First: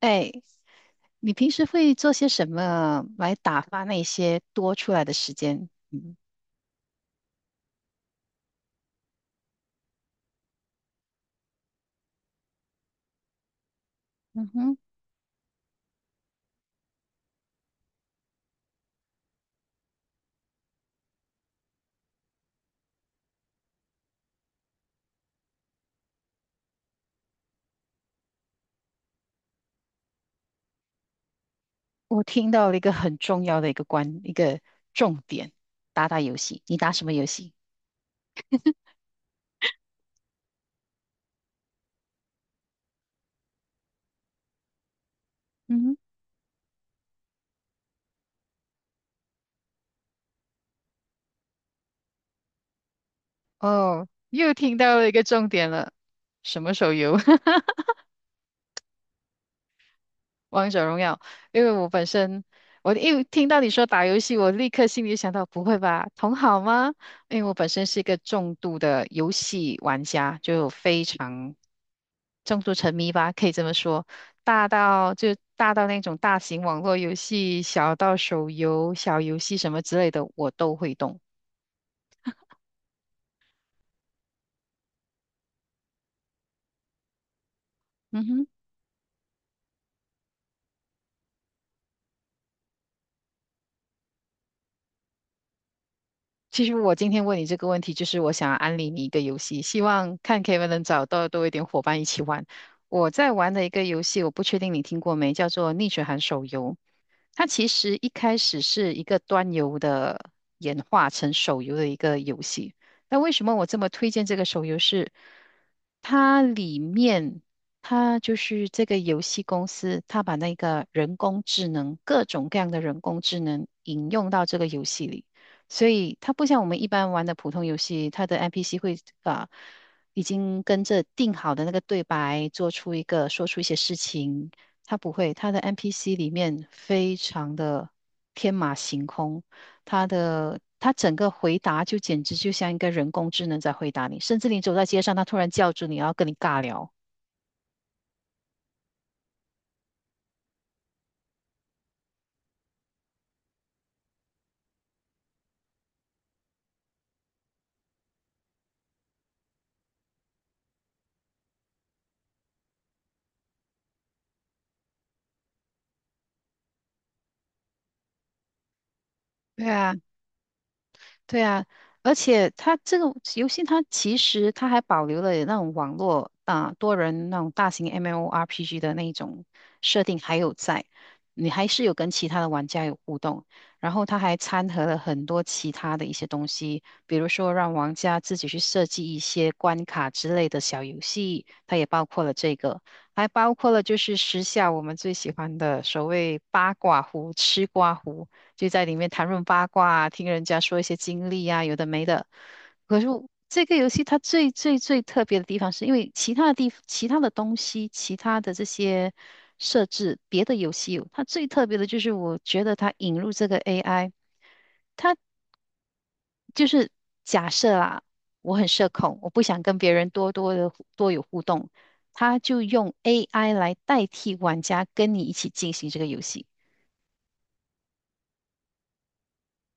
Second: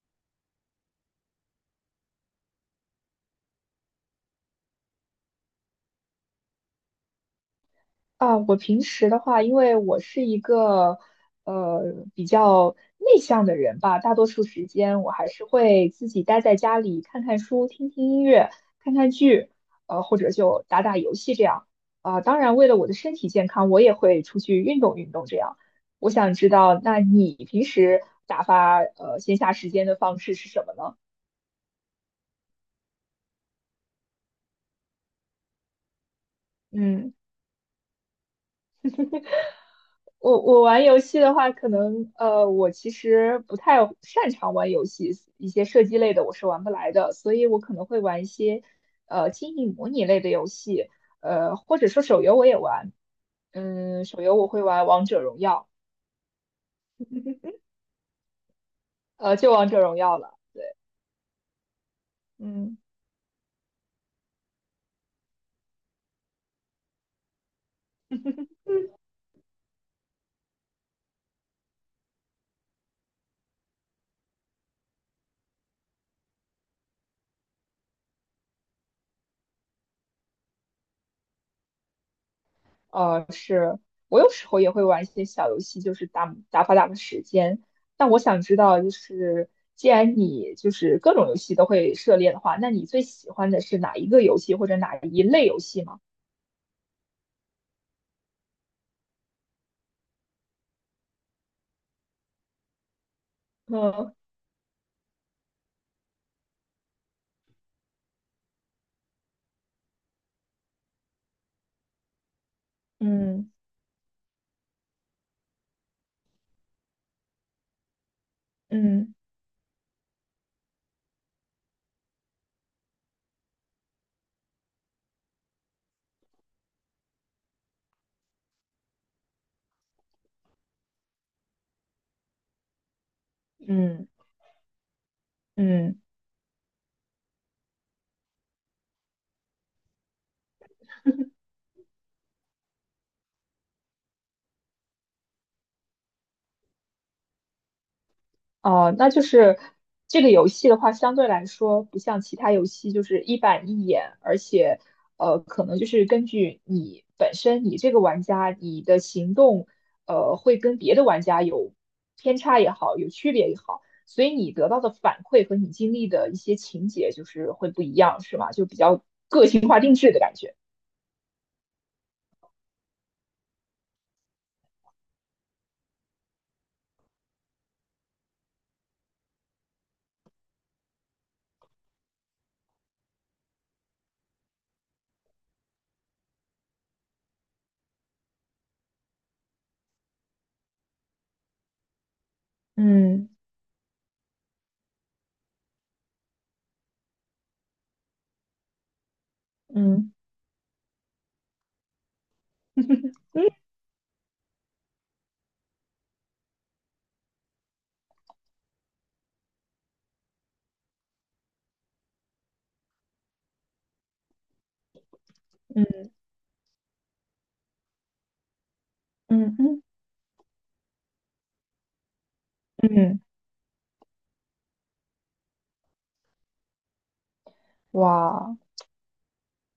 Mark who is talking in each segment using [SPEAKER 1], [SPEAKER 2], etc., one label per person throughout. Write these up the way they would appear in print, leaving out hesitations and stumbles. [SPEAKER 1] 哎，你平时会做些什么来打发那些多出来的时间？嗯
[SPEAKER 2] 啊，我平时的话，因为我是一个呃比较内向的人吧，大多数
[SPEAKER 1] 嗯
[SPEAKER 2] 时
[SPEAKER 1] 哼，
[SPEAKER 2] 间我还是会自己待在家里看看书、听听音乐、看看剧，或者就打打游戏这样。啊，当然，为了我的身体健康，我也会出去运动运动这样。我想知道，那你平时打发闲暇时间的方式是什么呢？
[SPEAKER 1] 我听到了一个很重要的一个关，一个重点，打打游戏。你打什么
[SPEAKER 2] 嗯。
[SPEAKER 1] 游戏？
[SPEAKER 2] 我玩游戏的话，可能我其实不太擅长玩游戏，一些射
[SPEAKER 1] 嗯
[SPEAKER 2] 击类的我是玩不来的，所以我可能会玩一些经营模拟类的游戏，或者说手游我也玩，
[SPEAKER 1] 哼，
[SPEAKER 2] 嗯，
[SPEAKER 1] 哦，
[SPEAKER 2] 手游我
[SPEAKER 1] 又
[SPEAKER 2] 会
[SPEAKER 1] 听
[SPEAKER 2] 玩
[SPEAKER 1] 到
[SPEAKER 2] 王
[SPEAKER 1] 了一
[SPEAKER 2] 者
[SPEAKER 1] 个
[SPEAKER 2] 荣
[SPEAKER 1] 重
[SPEAKER 2] 耀，
[SPEAKER 1] 点了，什么手游？
[SPEAKER 2] 呃就王者荣耀了，对，
[SPEAKER 1] 王者荣耀。因为我本身，
[SPEAKER 2] 嗯。
[SPEAKER 1] 我一听到你说打游戏，我立刻心里想到，不会吧，同好吗？因为我本身是一个重度的游戏玩家，就非常重度沉迷吧，可以这么说，大到那种大型网络游戏，小到手游、小游戏什么之类的，我都会动。
[SPEAKER 2] 是我有时候也会玩一些小游戏，就是打发时间。但我
[SPEAKER 1] 嗯
[SPEAKER 2] 想
[SPEAKER 1] 哼。
[SPEAKER 2] 知道，就是既然你就是各种游戏都会涉猎的话，那你最喜欢的是哪一个游戏或者哪一类游戏吗？
[SPEAKER 1] 其实我今天问你这个问题，就是我想安利你一个游戏，希望看 KEV 能找到多一点伙伴一起玩。我在玩的一个游
[SPEAKER 2] 嗯
[SPEAKER 1] 戏，我不确定你听过没，叫做《逆水寒手游》。它其实一开始是一个端游的演化成手游的一个游戏。那为什
[SPEAKER 2] 嗯
[SPEAKER 1] 么我这么推荐这个手游是？它里面，它就是这个
[SPEAKER 2] 嗯
[SPEAKER 1] 游戏公司，它把那个人工智能，各种各样的人工智能引用到这个游戏里。所以它不像我们一般玩的普通游戏，它的 NPC 啊、已经跟着定好的那个对白做出一个说出一些事
[SPEAKER 2] 嗯
[SPEAKER 1] 情，它不会，它的
[SPEAKER 2] 嗯。
[SPEAKER 1] NPC 里面非常的天马行空，它整个回答就简直就像一个人工智能在回答你，甚至你走在街上，它突然叫住你，然后跟你尬聊。
[SPEAKER 2] 哦，那就是这个游戏的话，相对来说不像其他游戏就是一板一眼，而且可能就是根据你本身你这个玩家你的行动，呃，会跟别的玩家有偏差也好，有区别也好，所以你得到的反馈和你经历的一些情节就是会不一样，是吗？就比较个性
[SPEAKER 1] 对
[SPEAKER 2] 化
[SPEAKER 1] 啊，
[SPEAKER 2] 定制的感觉。
[SPEAKER 1] 对啊，而且它这个游戏，它其实它还保留了那种网络啊、多人那种大型 MMORPG 的那一种设定还有在，你还是有跟其他的玩家有互动，然后它还掺和了很多其他的一些东西，比如说让玩家自己去设计一些关卡之类的小游戏，它也包括了这个，还
[SPEAKER 2] 嗯
[SPEAKER 1] 包括了就是时下我们最喜欢的所谓八卦壶、吃瓜壶。就在里面谈论八卦啊，
[SPEAKER 2] 嗯
[SPEAKER 1] 听人家说一些经历啊，有的没的。可是我这个游戏它最最最特别的地方，是因为其他其他的东西、其他的这些设置，别的游戏有它最特别的就是，我觉得它引入这个 AI，它
[SPEAKER 2] 嗯
[SPEAKER 1] 就是假设啊，我很社恐，我不
[SPEAKER 2] 嗯
[SPEAKER 1] 想跟
[SPEAKER 2] 嗯，
[SPEAKER 1] 别人多有互动，它就用
[SPEAKER 2] 嗯，
[SPEAKER 1] AI 来代替玩家跟你一起进行这个游戏。
[SPEAKER 2] 哇。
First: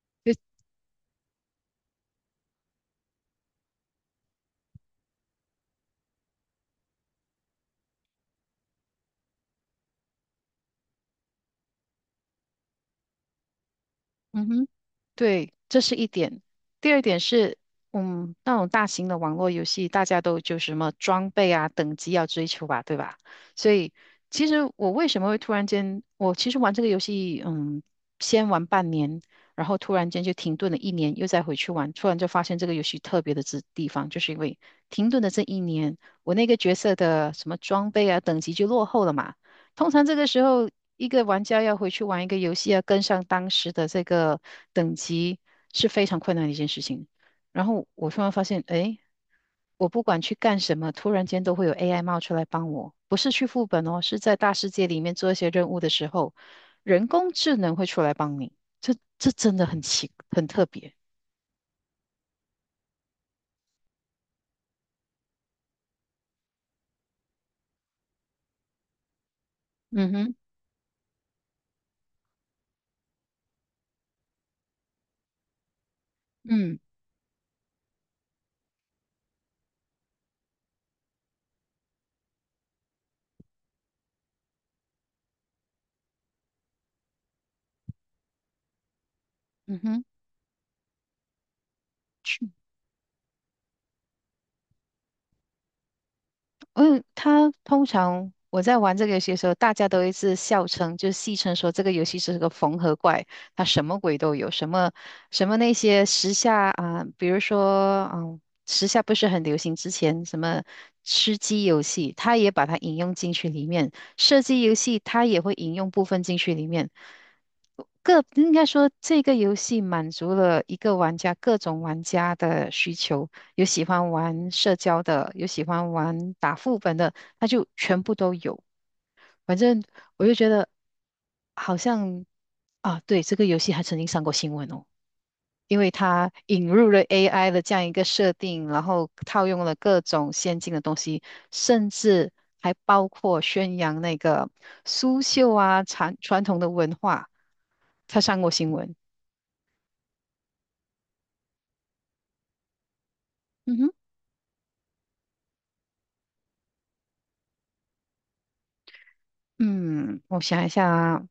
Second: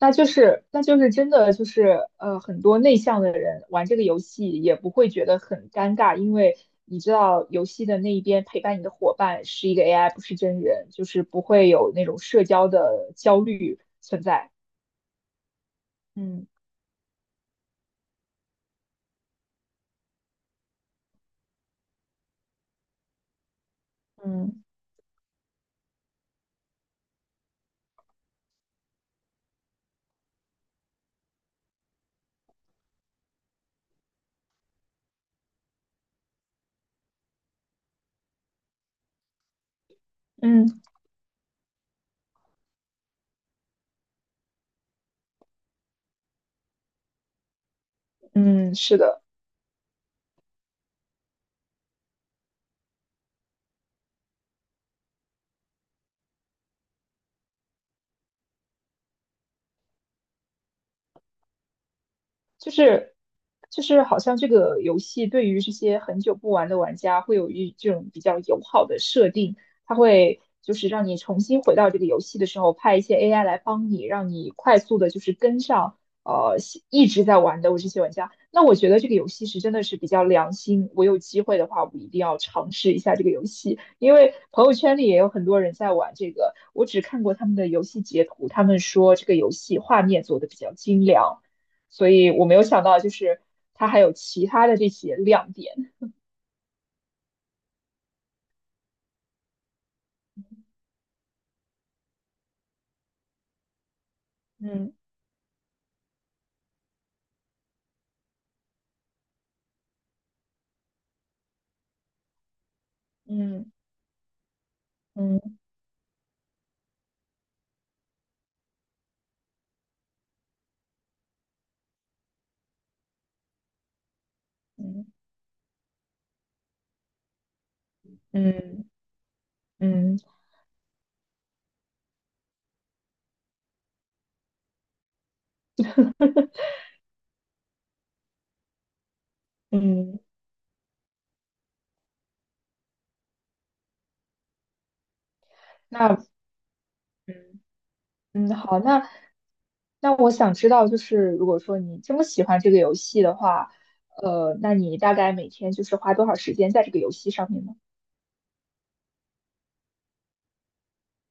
[SPEAKER 2] 那就是真的就是很多内向的人玩这个游戏也不会觉得很尴尬，因为你知道游戏的那一边陪伴你的伙伴是一个 AI,不是真人，就是不会有那种社交的焦虑存
[SPEAKER 1] 嗯
[SPEAKER 2] 在。
[SPEAKER 1] 哼。对，这是一点。
[SPEAKER 2] 嗯
[SPEAKER 1] 第二点是，那种大型的网络游戏，大家都就什么装备啊、等级要追求吧，对吧？所以，其
[SPEAKER 2] 嗯
[SPEAKER 1] 实我为什么会突然间，我其实玩这个游戏，先玩半年，然后突然间就停顿了一年，又再回去玩，突然就发现这个游戏特别的之地方，就是因为停顿的这一年，我那个角色的什么装备啊、等级就落后了嘛。通常这个时候，
[SPEAKER 2] 嗯
[SPEAKER 1] 一个玩家要回去玩一个游戏，要跟上当时的这个等级是非常困难的一件事情。然后我突然发现，
[SPEAKER 2] 嗯，是
[SPEAKER 1] 哎，
[SPEAKER 2] 的。
[SPEAKER 1] 我不管去干什么，突然间都会有 AI 冒出来帮我，不是去副本哦，是在大世界里面做一些任务的时候，人工智能会出来帮你。这真的很特别。
[SPEAKER 2] 就是就是好像这个游戏对于这些很久不玩的玩家会有一这种比较友好的设定，它
[SPEAKER 1] 嗯哼，
[SPEAKER 2] 会就是让你重新回到这个游戏的时候，派一些 AI 来帮你，让你快速的就是跟上
[SPEAKER 1] 嗯
[SPEAKER 2] 一直在玩的我这些玩家。那我觉得这个游戏是真的是比较良心，我有机会的话，我一定要尝试一下这个游戏，因为朋友圈里也有很多人在玩这个，我只看过他们的游戏截图，他们说这个游戏
[SPEAKER 1] 嗯
[SPEAKER 2] 画
[SPEAKER 1] 哼。
[SPEAKER 2] 面做的比较精良。所以我没有想到就是它还有其他的这些亮点。
[SPEAKER 1] 嗯，他通常我在玩这个游戏的时候，大家都一直笑称，就戏称说这个游戏是个缝合怪，它什么鬼都有，什么
[SPEAKER 2] 嗯
[SPEAKER 1] 什么那些时下啊，比如说时下不是很流行之前什么吃鸡游戏，它也把它引用进去里
[SPEAKER 2] 嗯
[SPEAKER 1] 面，射击游戏它也会
[SPEAKER 2] 嗯
[SPEAKER 1] 引用部分进去里面，应该说，这个游戏满足了一个玩家各种玩家的需求，有喜欢玩社交
[SPEAKER 2] 嗯
[SPEAKER 1] 的，有喜欢玩打副本的，那就全部都有。
[SPEAKER 2] 嗯
[SPEAKER 1] 反正
[SPEAKER 2] 嗯
[SPEAKER 1] 我就觉得好像啊，对，这个游戏还曾经上过新闻哦。因为它引入了 AI 的这样一个设定，然后套用了各
[SPEAKER 2] 嗯，
[SPEAKER 1] 种先进的东西，甚至还包括宣扬那个苏绣啊、传
[SPEAKER 2] 那
[SPEAKER 1] 传统的文化，
[SPEAKER 2] 嗯
[SPEAKER 1] 它上过
[SPEAKER 2] 嗯
[SPEAKER 1] 新
[SPEAKER 2] 好，
[SPEAKER 1] 闻。
[SPEAKER 2] 那那我想知道，就是如果说你这么喜欢这个游戏的话，
[SPEAKER 1] 嗯哼，
[SPEAKER 2] 呃，那你大概每天就是花多少时间在这个游戏上面呢？
[SPEAKER 1] 嗯，我想一下啊，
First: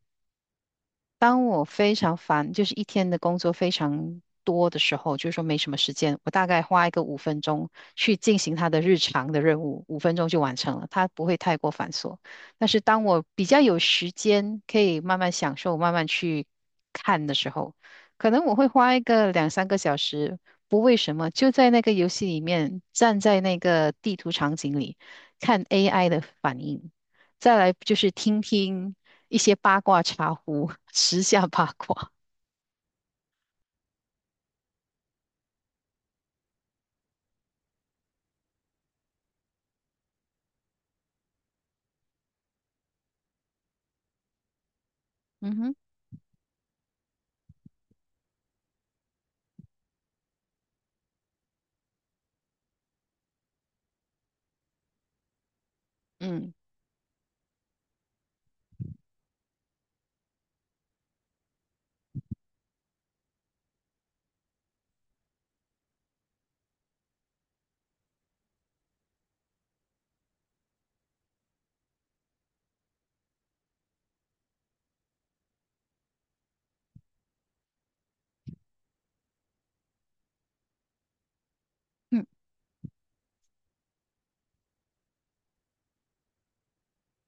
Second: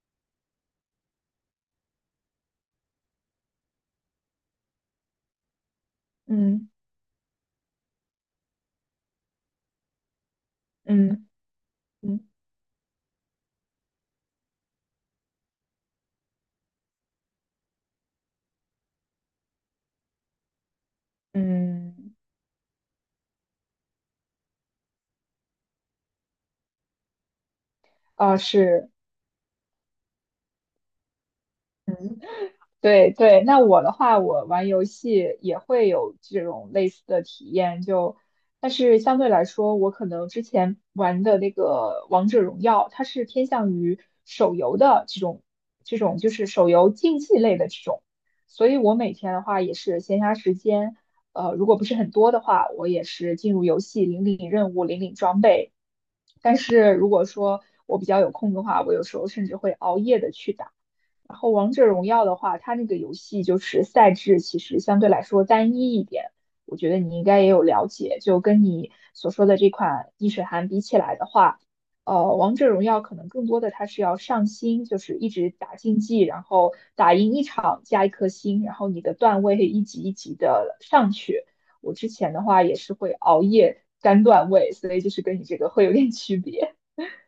[SPEAKER 1] 当我非常烦，就是一天的工作非常多的时候，就是说没什么时间，我大概
[SPEAKER 2] 嗯
[SPEAKER 1] 花一个五分钟去进行他的日常的任务，五分钟就完成了，它不
[SPEAKER 2] 嗯
[SPEAKER 1] 会太过繁琐。
[SPEAKER 2] 嗯
[SPEAKER 1] 但是当我比较有时间，可以慢慢享受、慢慢去看的时候，可能我会花一个两三个小时，不为什么，就在那个游
[SPEAKER 2] 嗯，
[SPEAKER 1] 戏里面，站在那个地图场景里看 AI 的反应。再来就是
[SPEAKER 2] 啊
[SPEAKER 1] 听
[SPEAKER 2] 是，
[SPEAKER 1] 听一些八卦茶壶，时下八卦。
[SPEAKER 2] 嗯。对对，那我的话，我玩游戏也会有这种类似的体验，就，但是相对来说，我可能之前玩的那个王者荣耀，它是偏向于手游的这种，
[SPEAKER 1] 嗯哼，
[SPEAKER 2] 这种就是手游竞技类的这种，所以我每天的话也是闲暇时间，呃，如果不是很多的话，我也是进入游戏领任务、领装备，
[SPEAKER 1] 嗯
[SPEAKER 2] 但是如果说我比较有空的话，我有时候甚至会熬夜的去打。然后王者荣耀的话，它那个游戏就是赛制其实相对来说单一一点，我觉得你应该也有了解。就跟你所说的这款逆水寒比起来的话，呃，王者荣耀可能更多的它是要上星，就是一直打竞技，然后打赢一场加一颗星，然后你的段位一级一级的上去。我之
[SPEAKER 1] 嗯。
[SPEAKER 2] 前的话也是会熬夜干段位，所以就是跟你这个会有点区别。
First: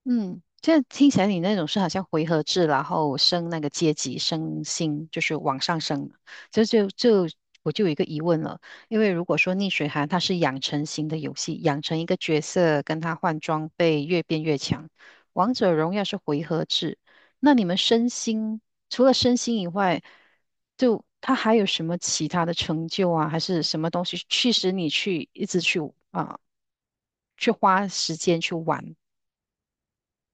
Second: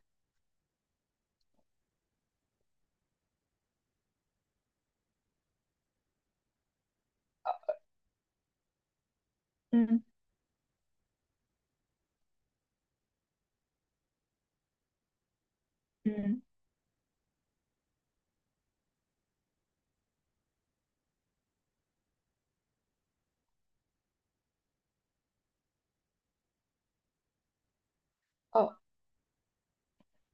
[SPEAKER 1] 嗯，这听起来你那种是好像回合制，然后升那个阶级，升星，就是往上升。就就就我就有一个疑问了，因为如果说逆水
[SPEAKER 2] 嗯
[SPEAKER 1] 寒它是养成型的游戏，养成一个角色跟他换装备越变越强，王者荣耀是
[SPEAKER 2] 嗯，
[SPEAKER 1] 回合制，那你们升星除了升星以外，就它还有什么其他的成就啊，还是什么东西驱使你去一直去啊、去花时间去
[SPEAKER 2] 哦。
[SPEAKER 1] 玩？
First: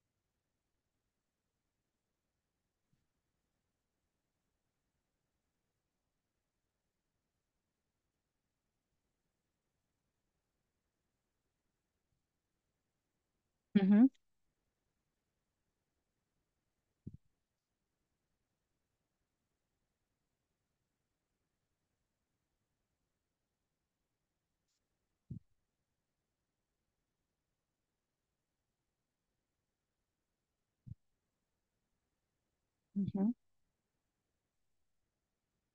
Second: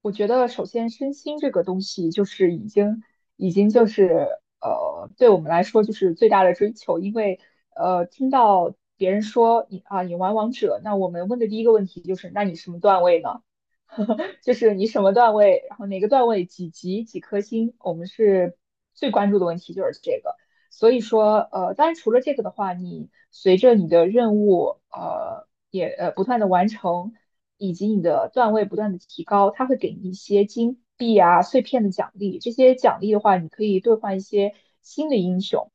[SPEAKER 2] 我觉得首先身心这个东西就是已经就是呃，对我们来说就是最大的追求，因为呃，听到别人说你啊你玩王者，那我们问的第一个问题就是，那你什么段位呢？
[SPEAKER 1] 嗯哼。
[SPEAKER 2] 就是你什么段位，然后哪个段位几级几颗星，我们是最关注的问题就是这个。所以说，呃，当然除了这个的话，你随着你的任务，呃，也不断的完成，以及你的段位不断的提高，它会给你一些金币啊、碎片的奖励。这些奖
[SPEAKER 1] 嗯
[SPEAKER 2] 励的
[SPEAKER 1] 哼
[SPEAKER 2] 话，你可以兑换一些新的英雄，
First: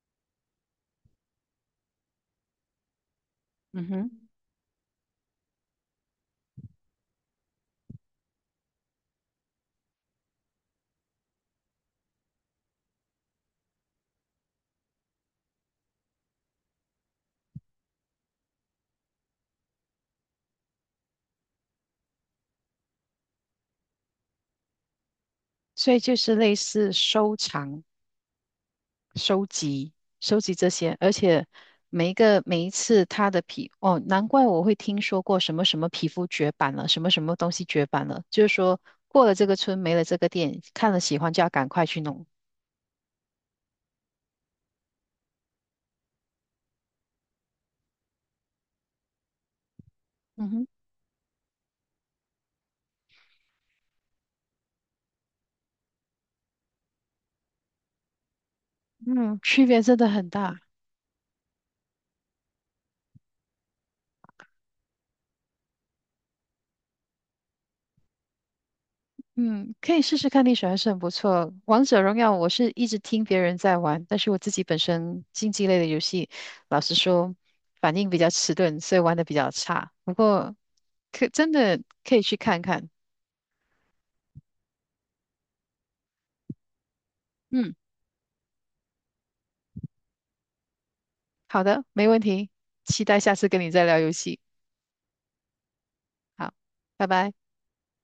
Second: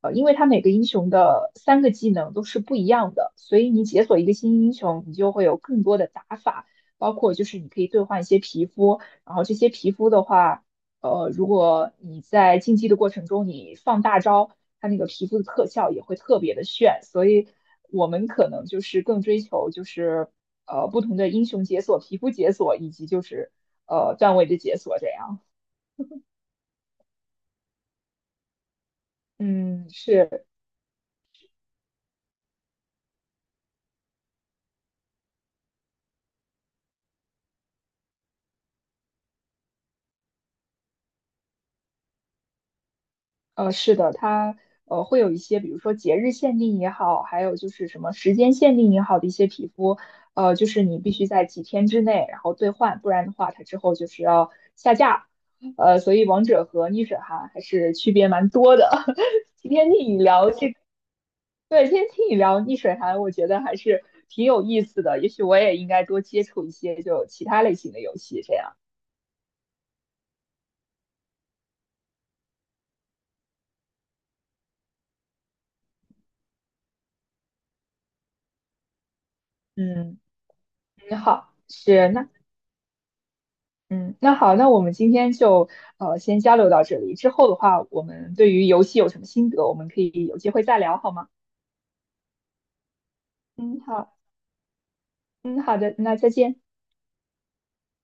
[SPEAKER 2] 呃，因为它每个英雄的三个技能都是不一样的，所以你
[SPEAKER 1] 嗯
[SPEAKER 2] 解锁一
[SPEAKER 1] 哼，
[SPEAKER 2] 个新英雄，你就会有更多的打法包括就是你可以兑换一些皮肤，然后这些皮肤的话，呃，如果你在竞技的过程中你放大招，它那个皮肤的特效也会特别的炫，所以我们可能就是更追求就是不同的英雄解锁、皮肤解锁以及就是段位的解锁这样。
[SPEAKER 1] 所以就是类似收藏、收
[SPEAKER 2] 嗯，
[SPEAKER 1] 集、收
[SPEAKER 2] 是。
[SPEAKER 1] 集这些，而且每一次他的哦，难怪我会听说过什么什么皮肤绝版了，什么什么东西绝版了，就是说过了这个村没了这个店，看了喜欢就要赶快去弄。
[SPEAKER 2] 呃，是的，它会有一些，比如说节日限定也好，还有就是什么时间限定也好的一些皮肤，
[SPEAKER 1] 嗯
[SPEAKER 2] 呃，
[SPEAKER 1] 哼，
[SPEAKER 2] 就是你必须在几天之内然后兑换，不然的话它之后就是要下架。呃，所以王者和逆水寒还是区别蛮多的。
[SPEAKER 1] 嗯，区
[SPEAKER 2] 今
[SPEAKER 1] 别
[SPEAKER 2] 天
[SPEAKER 1] 真的
[SPEAKER 2] 听你
[SPEAKER 1] 很
[SPEAKER 2] 聊
[SPEAKER 1] 大。
[SPEAKER 2] 这，对，今天听你聊逆水寒，我觉得还是挺有意思的。也许我也应该多接触一些就其他类型的游戏，这样。
[SPEAKER 1] 嗯，可以试试看，历史还是很不错。王者荣耀我是一直听别人在玩，但是我自己本身竞技类的游戏，老实说反应比较迟钝，所以玩的比较差。不
[SPEAKER 2] 嗯，
[SPEAKER 1] 过
[SPEAKER 2] 你
[SPEAKER 1] 可真
[SPEAKER 2] 好，
[SPEAKER 1] 的
[SPEAKER 2] 是
[SPEAKER 1] 可以
[SPEAKER 2] 那。
[SPEAKER 1] 去看看。
[SPEAKER 2] 嗯，那好，那我们今天就先交流到这里。之后的
[SPEAKER 1] 嗯，
[SPEAKER 2] 话，我们对于游戏有什么心得，我们可以有机会再聊，好吗？
[SPEAKER 1] 好的，没问题，期待下次跟你
[SPEAKER 2] 嗯，
[SPEAKER 1] 再聊游
[SPEAKER 2] 好，
[SPEAKER 1] 戏。
[SPEAKER 2] 嗯，好的，那再
[SPEAKER 1] 好，
[SPEAKER 2] 见。
[SPEAKER 1] 拜拜。